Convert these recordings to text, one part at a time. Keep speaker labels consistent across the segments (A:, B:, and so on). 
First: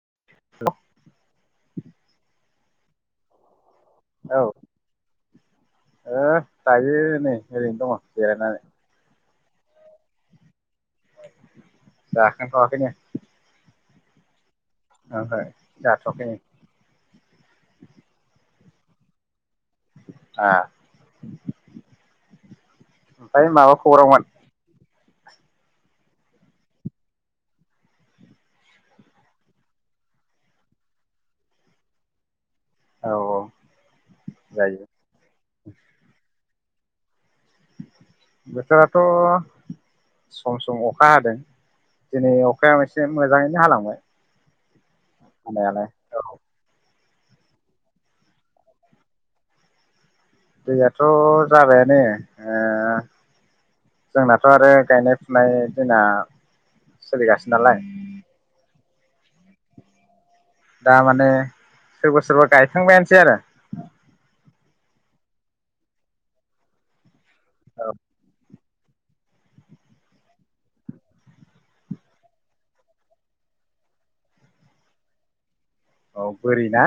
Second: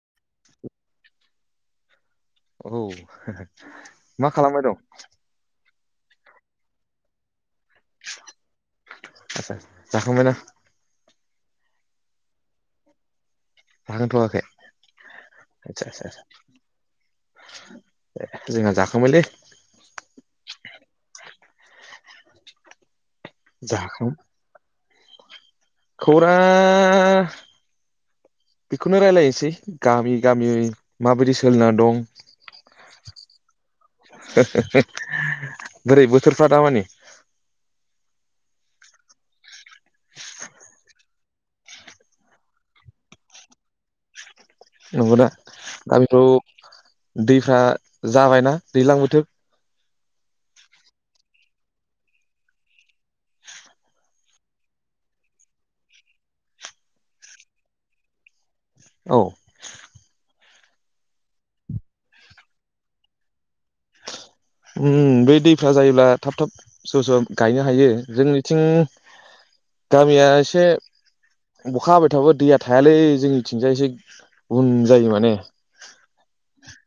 A: द [unintelligible]
B: औ मा खालामबाय दं।
A: ओ दायो नै ओरैनो दंङ जिरायनानै
B: जाखांबायना
A: जाखांथ'आखैनो
B: जाखांथ'वाखै
A: ओं हो
B: आदसा आदसा आदसा
A: जाथ'वाखैनो
B: जोंहा जाखांबायलै
A: आ ओमफ्राय माबा खौरांमोन
B: खौरांआ बेखौनो रायलायनोसै गामि गामि माबायदि सोलिना दं
A: औ औ जायो।
B: बोरै बोथोरफ्रा दा मानि
A: बोथोरा थ, सम सम अखा हादों दिनै अखाया एसे मोजाङैनो हालांबाय
B: नंगौना
A: हानायालाय
B: दा
A: औ
B: बेथ दैफ्रा जाबायना दैज्लां बोथोर
A: दैयाथ' जाबायानो ओ जोंनाथ' आरो गायनाय फुनाय दिना सोलि गासिनो नालाय
B: औ
A: दा माने सोरबा सोरबा गायखांबायानोसै आरो
B: अम बे दैफ्रा जायोब्ला थाब -थाब सोरबा- सोरबा गायनो हायो जोंनिथिं गामिया इसे अखा हाबाय थाबाबो दैया थायालै जोंनिथिंजाय एसे उन जायो माने।
A: औ बोरि ना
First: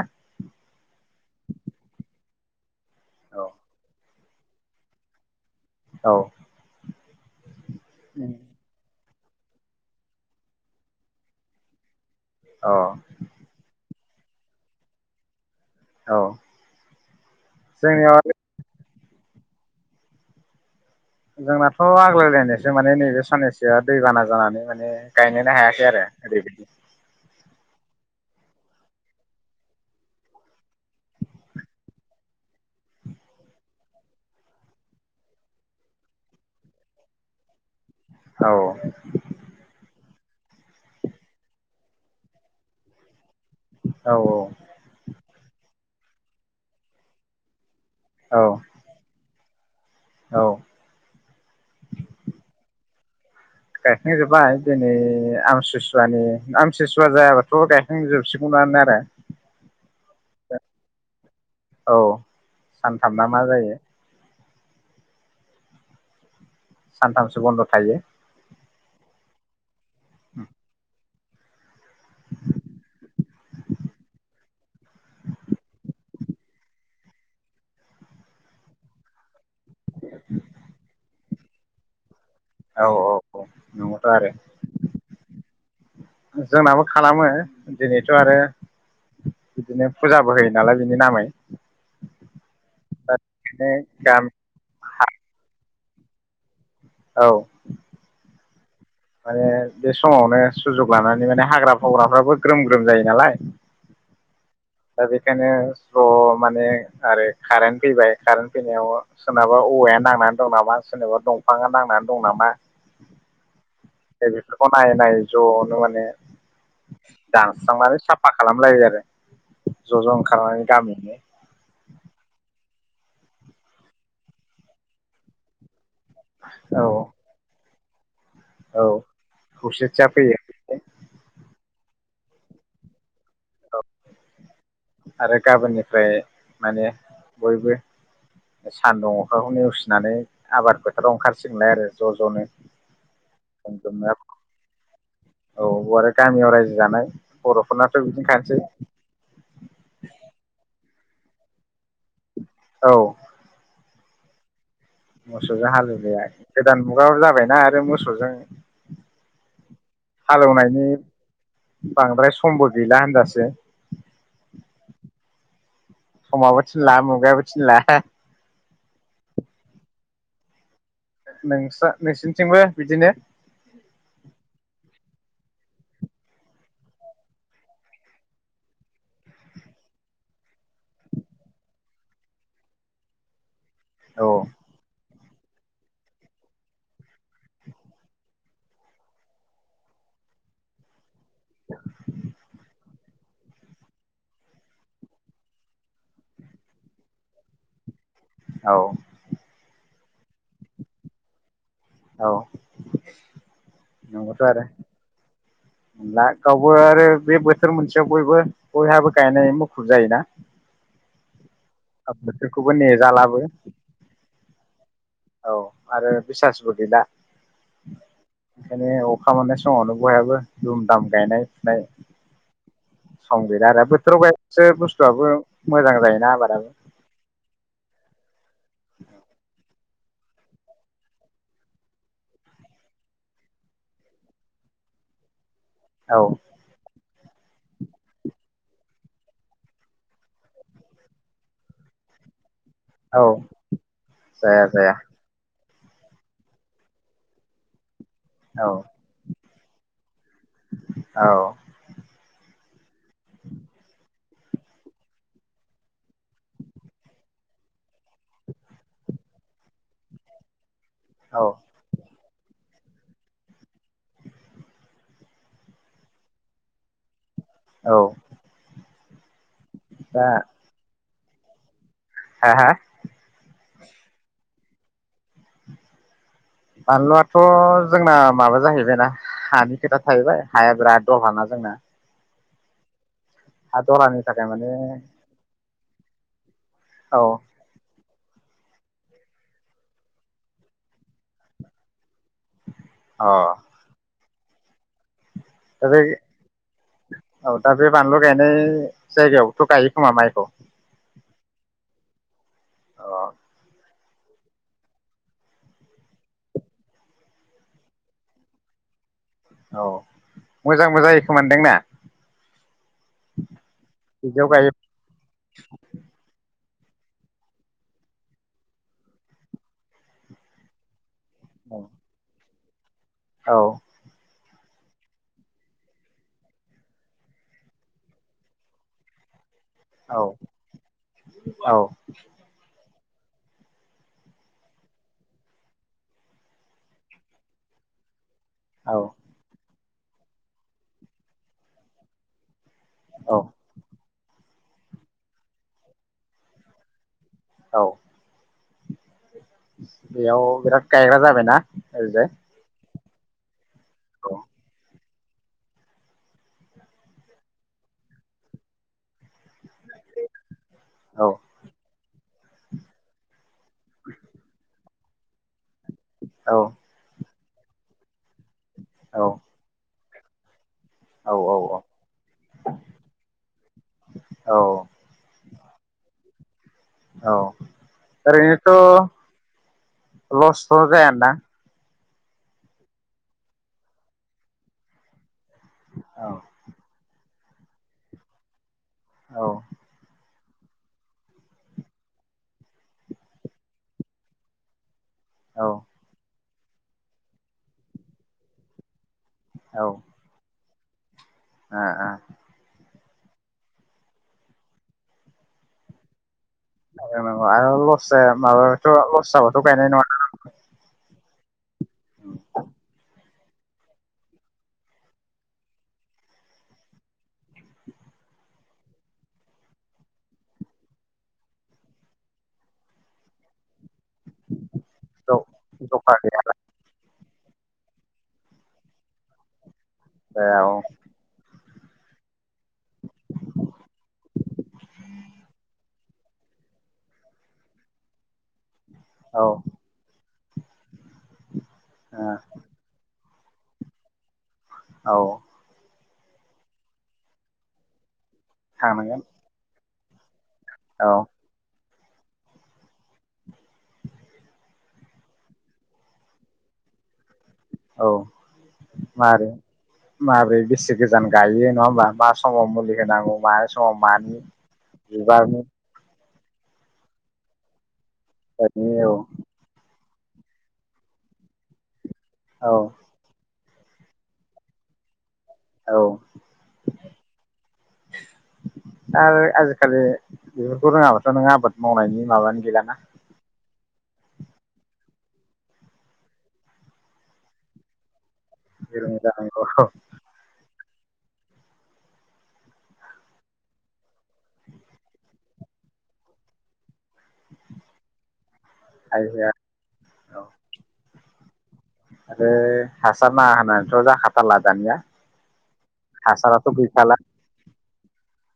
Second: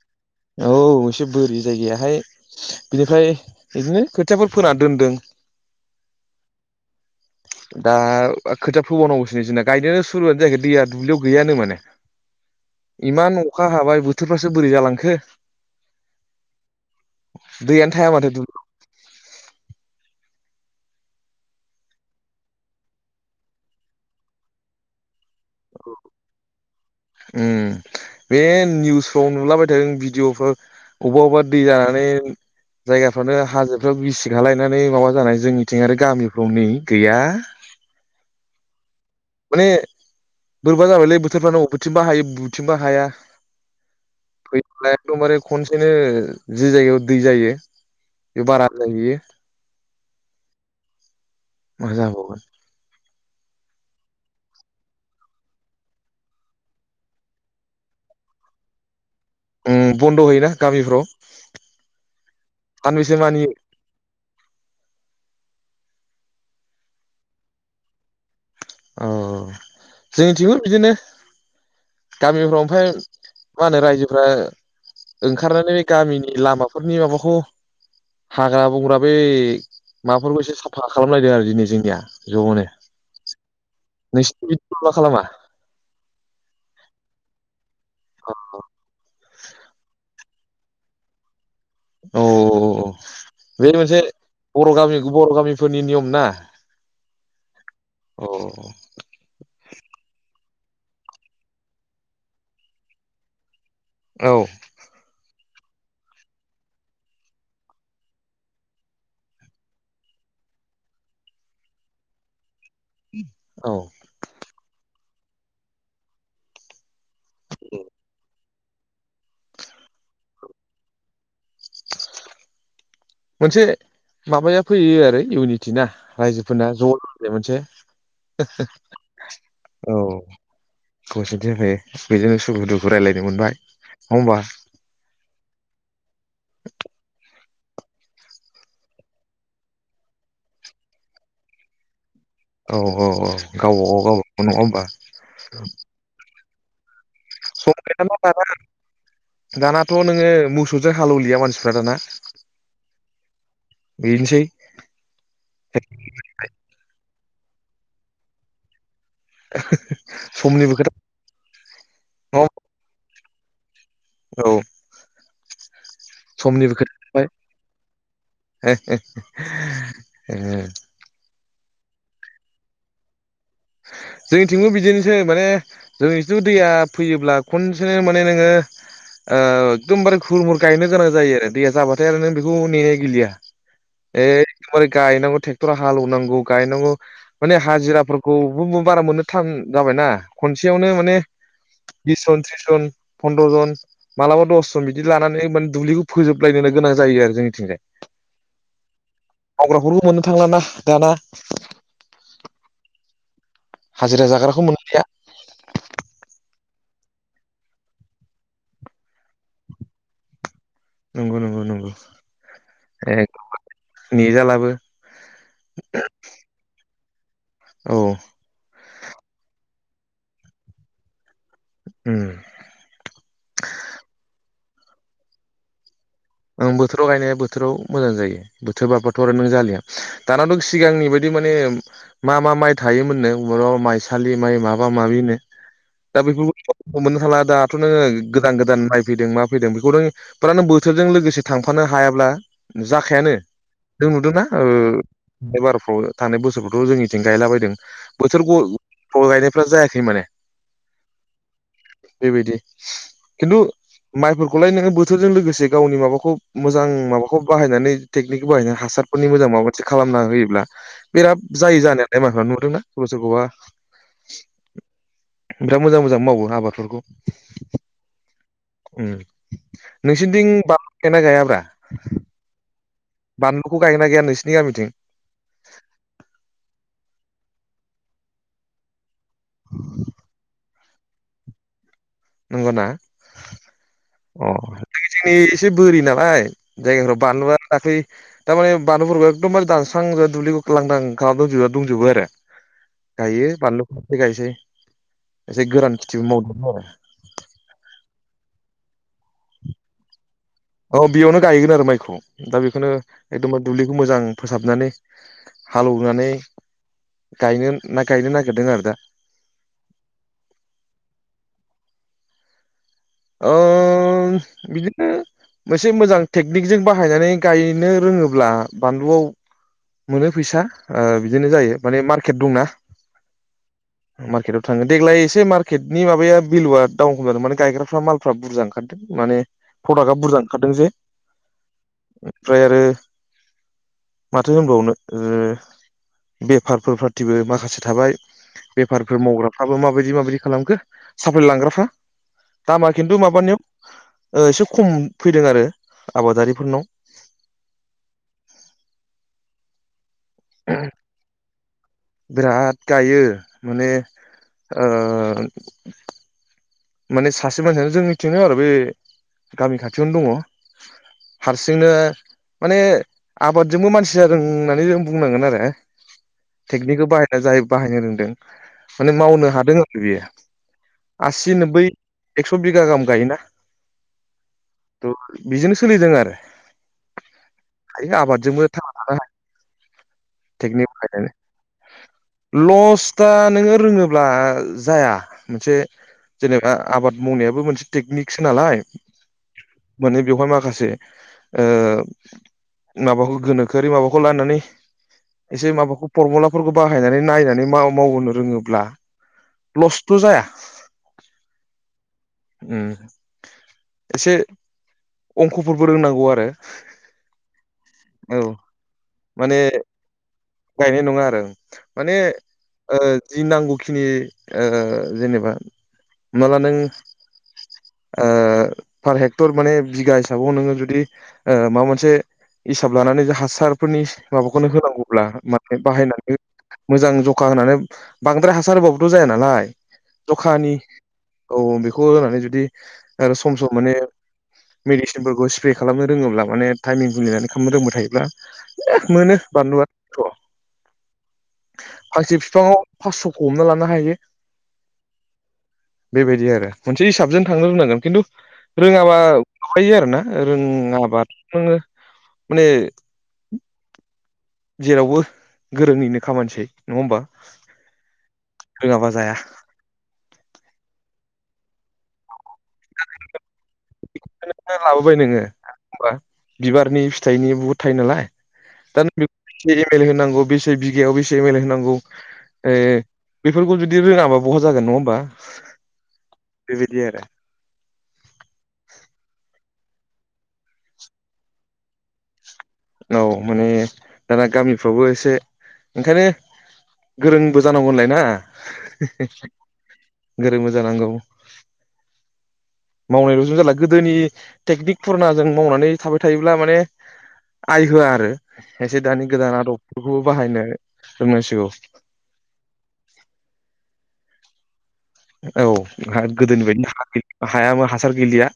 B: औ एसे बोरि जायगायाहाय बिनिफ्राय
A: औ
B: बिदिनो खोथियाफोर फोना दोनदों।
A: औ।
B: दा खोथिआ फोबावनांगौसो जोंना गायनायानो सुरुआनो जायाखै दैया दुब्लियाव गैयानो माने।
A: औ
B: इमान अखा हाबाय बोथोरफ्रासो बोरै जालांखो।
A: औ।
B: दैैआनो थाया
A: जोंनियाव
B: माथो दुब्लियाव
A: जोंनाथ' आग्लायलायनायसो माने नैबे साननैसोआ दैबाना जानानै माने गायनोनो हायाखै आरो ओरैबायदि
B: उम। बे निउसफ्राव नुलाबाय थादों भिदिअफोर अबेबा- अबेबा दै जानानै जायगाफ्रानो हाजोफ्राव बिसि खालायनानै माबा जानानै जोंनिथिं आरो गामिफ्राव नै गैया। [inaudible]
A: औ।
B: माने बोरैबा जाबायलै बोथोरफ्रानो बबेथिंबा हायो बबेथिंबा हाया।
A: औ औ
B: फैलायथ'बारे खनसेनो जि जायगायाव दै जायो
A: औ
B: बे बाराद्राय जाहैयो।
A: औ
B: मा जाबावगोन?
A: गायखांजोब्बाय दिनै आमसुसुवानि -आमसुसुवा जायाबाथ' गायखां जोबसिगौमोन नो आरो।
B: अम बन्द' होयोना गामिफ्राव?
A: औ
B: सानबैसे
A: सानथामना मा
B: मानियो
A: जायो। सानथामसो बन्द' थायो।
B: औ जोंनिथिंबो बिदिनो। गामिफ्राव ओमफाय मा होनो रायजोफोरा ओंखारनानै बे गामिनि लामाफोरनि माबाखौ हाग्रा -बंग्रा बै माफोरखौ एसे साफा खालामलायदों आरो दिनै जोंनिया ज'नो।
A: औ औ नंगौथ' आरो
B: नोंसोरनि बिदि मा खालामा?
A: जोंनाबो खालामो दिनैथ' आरो बिदिनो फुजाबो होयो नालाय बिनि नामै।
B: औ
A: दा बेनो
B: बे मोनसे
A: गामि
B: बर' गामि -बर' गामि फोरनि नियम ना।
A: औ।
B: ओ
A: माने बे समावनो सुजुग लानानै माने हाग्रा- बंवग्राफ्राबो ग्रोम- ग्रोम जायो नालाय।
B: औ।
A: थ' माने आरो कारेन्ट फैबाय कारेन्ट फैनायाव सोरनाबा औवाया नांनानै दं नामा सोरनोबा दंफाङा नांनानै दं नामा
B: औ
A: बेफोरखौ नायै -नायै ज'नो माने दानस्रांनानै साफा खालामलायो आरो। जज ओंखारनानै गामियैनो।
B: मोनसे माबाया फैयो आरो इउनिटि ना रायजोफोरना
A: औ
B: ज' जायो मोनसे।
A: औ
B: हो-हो
A: खौसेथिया
B: औ
A: फैयो
B: खौसेथि होखायो बेजोंनो सुखु -दुखु रायलाय
A: औ आरो गाबोननिफ्राय माने बयबो सान्दुं अखाखौ नेवसिनानै आबाद फोथाराव ओंखारसिगोनलाय आरो। ज' ज'नो
B: औ- औ -औ गावबागाव- गावबागाव नङा होमबा?
A: औ बे गामियाव रायजो जानाय
B: संख
A: बर'फोरनाथ'
B: ना दाना
A: बिदिनोखानोसै
B: दानाथ' नोङो मोसौजों हालेवलिया मानसिफ्रा दाना।
A: औ।
B: बेनोसै।
A: मोसौजों हालेवजाया गोदान मुगाबो जाबायना आरो मोसौजों
B: समनिबो
A: हालेवनायनि
B: खोथा
A: बांद्राय
B: नङा होमबा?
A: समबो गैला होनजासै। [inaudible]
B: औ।
A: समाबो थिनला
B: समनिबो
A: मुगायाबो थिनला
B: खोथा थाबाय [inaudible] [inaudible] [inaudible]
A: नोंस्रा नोंसिनिथिंबो बिदिनो
B: जोंनिथिंबो बिदिनो माने जोंनिथिंथ' दैया फैयोब्ला खनसेनो माने नोङो एकदमबारे हुर-मुर गायनो गोनां जायो आरो दैया जाबाथाय आरो नों बेखौ नेनाय गैलिया।
A: औ
B: एखबारे गायनांगौ ट्रेक्टर हालौनांगौ गायनांगौ माने हाजिराफोर खौ बारा मोननो थान जाबायना खनसेयावनो माने बिस जन थ्रिस जन फन्द्र जन मालाबा दसजन बिदि लानानै माने दुब्लिखौ फोजोबलायनो गोनां जायो आरो जोंनिथिंजाय।
A: औ।
B: मावग्राफोरखौ मोननो थांलाना दाना
A: औ।
B: हाजिरा
A: नंगौथ'
B: जाग्राखौ
A: आरो
B: मोनलिया
A: [inaudible] आरो बे बोथोर मोनसेयाव बयबो बयहाबो गायनाय मुखुब जायोना
B: नंगौ नंगौ नंगौ
A: बोथोरखौबो
B: ए
A: नेजालाबो
B: नेजालाबो।
A: औ आरो बिसासबो गैला
B: औ
A: ओंखायनो अखा मोननाय स मावनो बयहाबो दुम दाम गायनाय फुनाय
B: उम
A: सम गैला आरो बोथोराव गाय बासो बुस्थुआबो मोजां जायो।
B: ओं बोथोराव गायनाया बोथोराव मोजां जायो बोथोर बारबाथ' आरो नों जालिया। दानाथ' सिगांनि बायदि माने मा मा माइ थायोमोननो माइसालि माइ माबा माबिनो
A: औ
B: दा बेफोरखौ मोननो थांला दा थ' नोङो गोदान गोदान माय फैदों मा फैदों बेखौ नों फुरा नों बोथोरजों लोगोसे थांफानो हायाब्ला‌ जाखायानो
A: औ
B: नुदोंना
A: जाया जाया
B: एबार थांनाय बोसोरखौथ' जोंनिथिं गायला बायदों बोथोर
A: औ
B: गदाय गायनायफ्रा जायाखै माने
A: औ।
B: बेबायदि खिन्थु माइफोरखौलाय नोङो बोथोरजों लोगोसे गावनि माबाखौ मोजां माबाखौ बाहायनानै टेकनिकखौ बाहायनानै हासारफोरनि मोजां माबा मोनसे खालामना होयोब्ला
A: औ
B: बिराद जायो जानायालाय मायफ्रा नुदोंना सोरबा सोरखौबा बिराद मोजां मोजां मावो आबादफोरखौ।
A: औ। दा
B: नोंसिनिथिं बामलु गायना गायाब्रा?
A: हा हा?
B: बानलुखौ गायगोना गैया नोंसिनि गामिथिं?
A: बानलुआथ' जोंना माबा जाहैबायना हानि खोथा थाहैबाय हाया बिराद दलहाना जोंना।
B: नंगौना?
A: हा दलहानि थाखाय
B: अ
A: माने
B: जोंनि एसे बोरि नालाय जायगाफोराव
A: औ
B: बानलुआ दाख्लै थारमाने बानलुफोरखौ एखदमबारे दानस्रां दुब्लिखौ लांदां खालामना दंजोबो आरो
A: अ
B: गाइयो बानलुखौबो गायसै। एसे
A: दा
B: गोरान
A: बे
B: खेथिबो मावदोंमोन आरो।
A: औ दा बे बानलु गायनाय जायगायावथ' गाइयो खोमा माइखौ?
B: औ बेयावनो गायगोन आरो माइखौ दा बेखौनो
A: अ
B: एकदमबारि दुब्लि खौ मोजां फोसाबनानै हालेवनानै गायनो ना गायनो नागिरदों आरो दा
A: औ मोजांबो जायो खोमदोंना
B: ओम बिदिनो मोनसे मोजां थेग बिग जों बाहायनानै गायनो रोङोब्ला बानलुआव मोनो फैसा बिदिनो
A: औ
B: जायो माने मार्केट दंना
A: औ
B: मार्कटआव थाङो देग्लाय एसे मार्केटनि माबाया बेलुआडाउन खम जादों मान गायग्रा फ्रा मालफ्रा बुरजा ओंखारदों माने प्रडाक्टआ बुरजा ओंखारदों जे
A: औ
B: ओमफ्राय आरो माथो होनबावनो बेफारफोर फ्राथिबो माखासे थाबाय
A: औ
B: बेफारफोर मावग्राफ्राबो माबायदि माबायदि खालामखो साफाय लांग्राफ्रा दामा खिन्थु
A: औ
B: माबानियाव एसे खम फैदों आरो आबादारिफोरनाव
A: औ बेयाव बिराद गायग्रा जाबायना ओरैजाय
B: बिराद गायो माने
A: औ
B: ओ माने सासे मानसियानो जों मिथिनो आरो बे गामि खाथियावनो दङ
A: औ
B: हारसिंनो माने आबादजोंबो मानसि जादों होननानै जों बुंनांगोन आरो
A: औ औ
B: टेकनिकखौ बाहाय ज बाहायनो रोंदों माने मावनो हादों आरो बेयो आ दिनो
A: औ
B: बै एक्स' बिगा गाहाम गायोना
A: औ
B: बिजोंनो सोलिदों आरो
A: औ
B: हायो आबादजोंबो थांना
A: ओरैनोथ'
B: थानो हायो
A: लसथ' जाया दां
B: लस दा नोङो रोङोब्ला जाया मोनसे
A: औ
B: जेनेबा आबाद मावनायाबो मोनसे टेकनिकसो नालाय
A: औ
B: माने बेवहाय मा माखासे ओ माबाखौ गोनोखोआरि माबाखौ लानानै
A: औ
B: एसे
A: ओ
B: माबाखौ फरमुलाफोरखौ बाहायनानै नायनानै मावनो रोङोब्ला लसथ' जाया
A: अ अ
B: उम एसे अंखफोरबो रोंनांगौ आरो
A: आरो लस जाया
B: औ
A: माबाथ' लस जाबाथ' गायनाय नङा ना रावबो
B: औ माने ओ जि नांगौखिनि ओ जेनेबा होमनाला नों ओ पार हेक्टर माने बिगा हिसाबाव नोङो जुदि ओ माबा मोनसे हिसाब लानानै जे हासारफोरनि माबाखौनो होनांगौब्ला
A: नङा
B: माने
A: जखा
B: बाहायनानै मोजां ज अखा होनानै बांद्राय हासार होबाबोथ' जाया नालाय
A: जाया
B: जखानि
A: औ
B: औ औ बेखौ होनानै जुदि आरो सम सम माने मेडिसिनफोरखौ स्प्रे खालामनो रोङोब्ला माने टाइमिं गुलिनानै खालामनो रोंबाय थायोब्ला मोनो
A: औ
B: बानलुआथ' फांसे बिफांयाव फास्स'खौ हमना लानो हायो।
A: औ
B: बेबायदि आरो मोनसे हिसाबजों थांनो रोंनांगोन खिन्थु रोङाबा
A: थांनांगोन
B: माबायो आरो ना।
A: औ
B: रोङाबाथ' नोङो माने जेरावबो गोरोंनिनो खामानिसै नङा होमबा
A: औ
B: रोङाबा जाया
A: मारै माब्रै बेसे गोजान गायो नङा होमबा मास समाव मुलि होनांगौ मानो समाव मानि
B: लाबोबाय नोङो
A: बिबारनि
B: होमबा बिबारनि फिथाइनि बहुद थायो नालाय दा नों
A: औ
B: बेखौ [unintelligible] होनांगौ बेसे बिघायाव बेसे एम एल होनांगौ
A: औ
B: ए बेफोरखौ जुदि रोङाबा बहा जागोन नङा होमबा
A: औ
B: बेबायदि आरो
A: आरो आजिखालि बेफोरखौ रोङाबाथ' नों आबाद मावनायनि माबानि
B: औ माने दाना गामिफ्रावबो एसे ओंखायनो गोरोंबो जानांगौ होनलाय ना।
A: गोरों जानांगौ
B: गोरोंबो जानांगौ। मावनायलजों जाला गोदोनि टेकनिक फुरना जों मावनानै थाबाय थायोब्ला माने आइ होआ आरो एसे
A: आइ
B: दानि
A: होआ
B: गोदान आदबफोरखौबो
A: औ
B: बाहायनो रोंनांसिगौ।
A: आरो हासार नाङा होनानैथ' जाखाथारला दानिया।
B: औ गोदोनि
A: हासाराथ' गैखाला
B: बायदिनो [unintelligible] हाया हासार गैलिया।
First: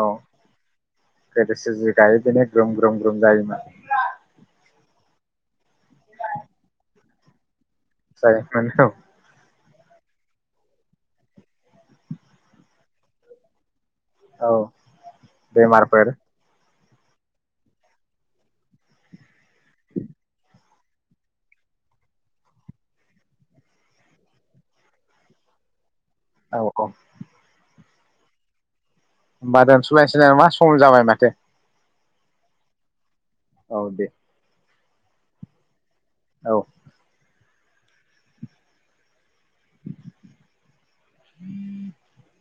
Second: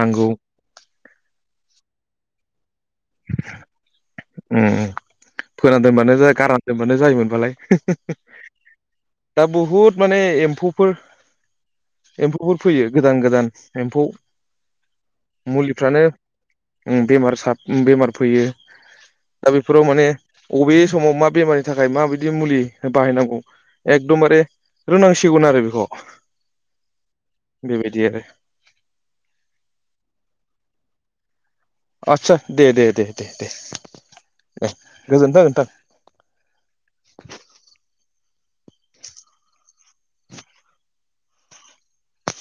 B: नांगौ।
A: लोगोसे जि गायो बेनो ग्रुम ग्रुम ग्रुम जायोमोन
B: उम फोना दोनबानो जा गारना दोनबानो जायोमोनबालाय।
A: जायोमोन औ।
B: दा बुहुद माने एम्फौफोर एम्फौफोर फैयो गोदान गोदान। एम्फौ
A: औ
B: मुलिफ्रानो
A: बेमारफोर
B: उम बेमार सा बेमार फैयो दा बेफोराव माने अबे समाव मा बेमारनि थाखाय माबायदि मुलि बाहायनांगौ एकदमबारे रोंनांसिगौन आरो बेखौ।
A: औ औ
B: बेबायदि आरो
A: होमबा दोनसुलाय नामा सम जाबाय माथो।
B: आस्सा दे दे दे दे दे
A: औ दे
B: दे गोजोनथों नोंथां।
A: औ [inaudible]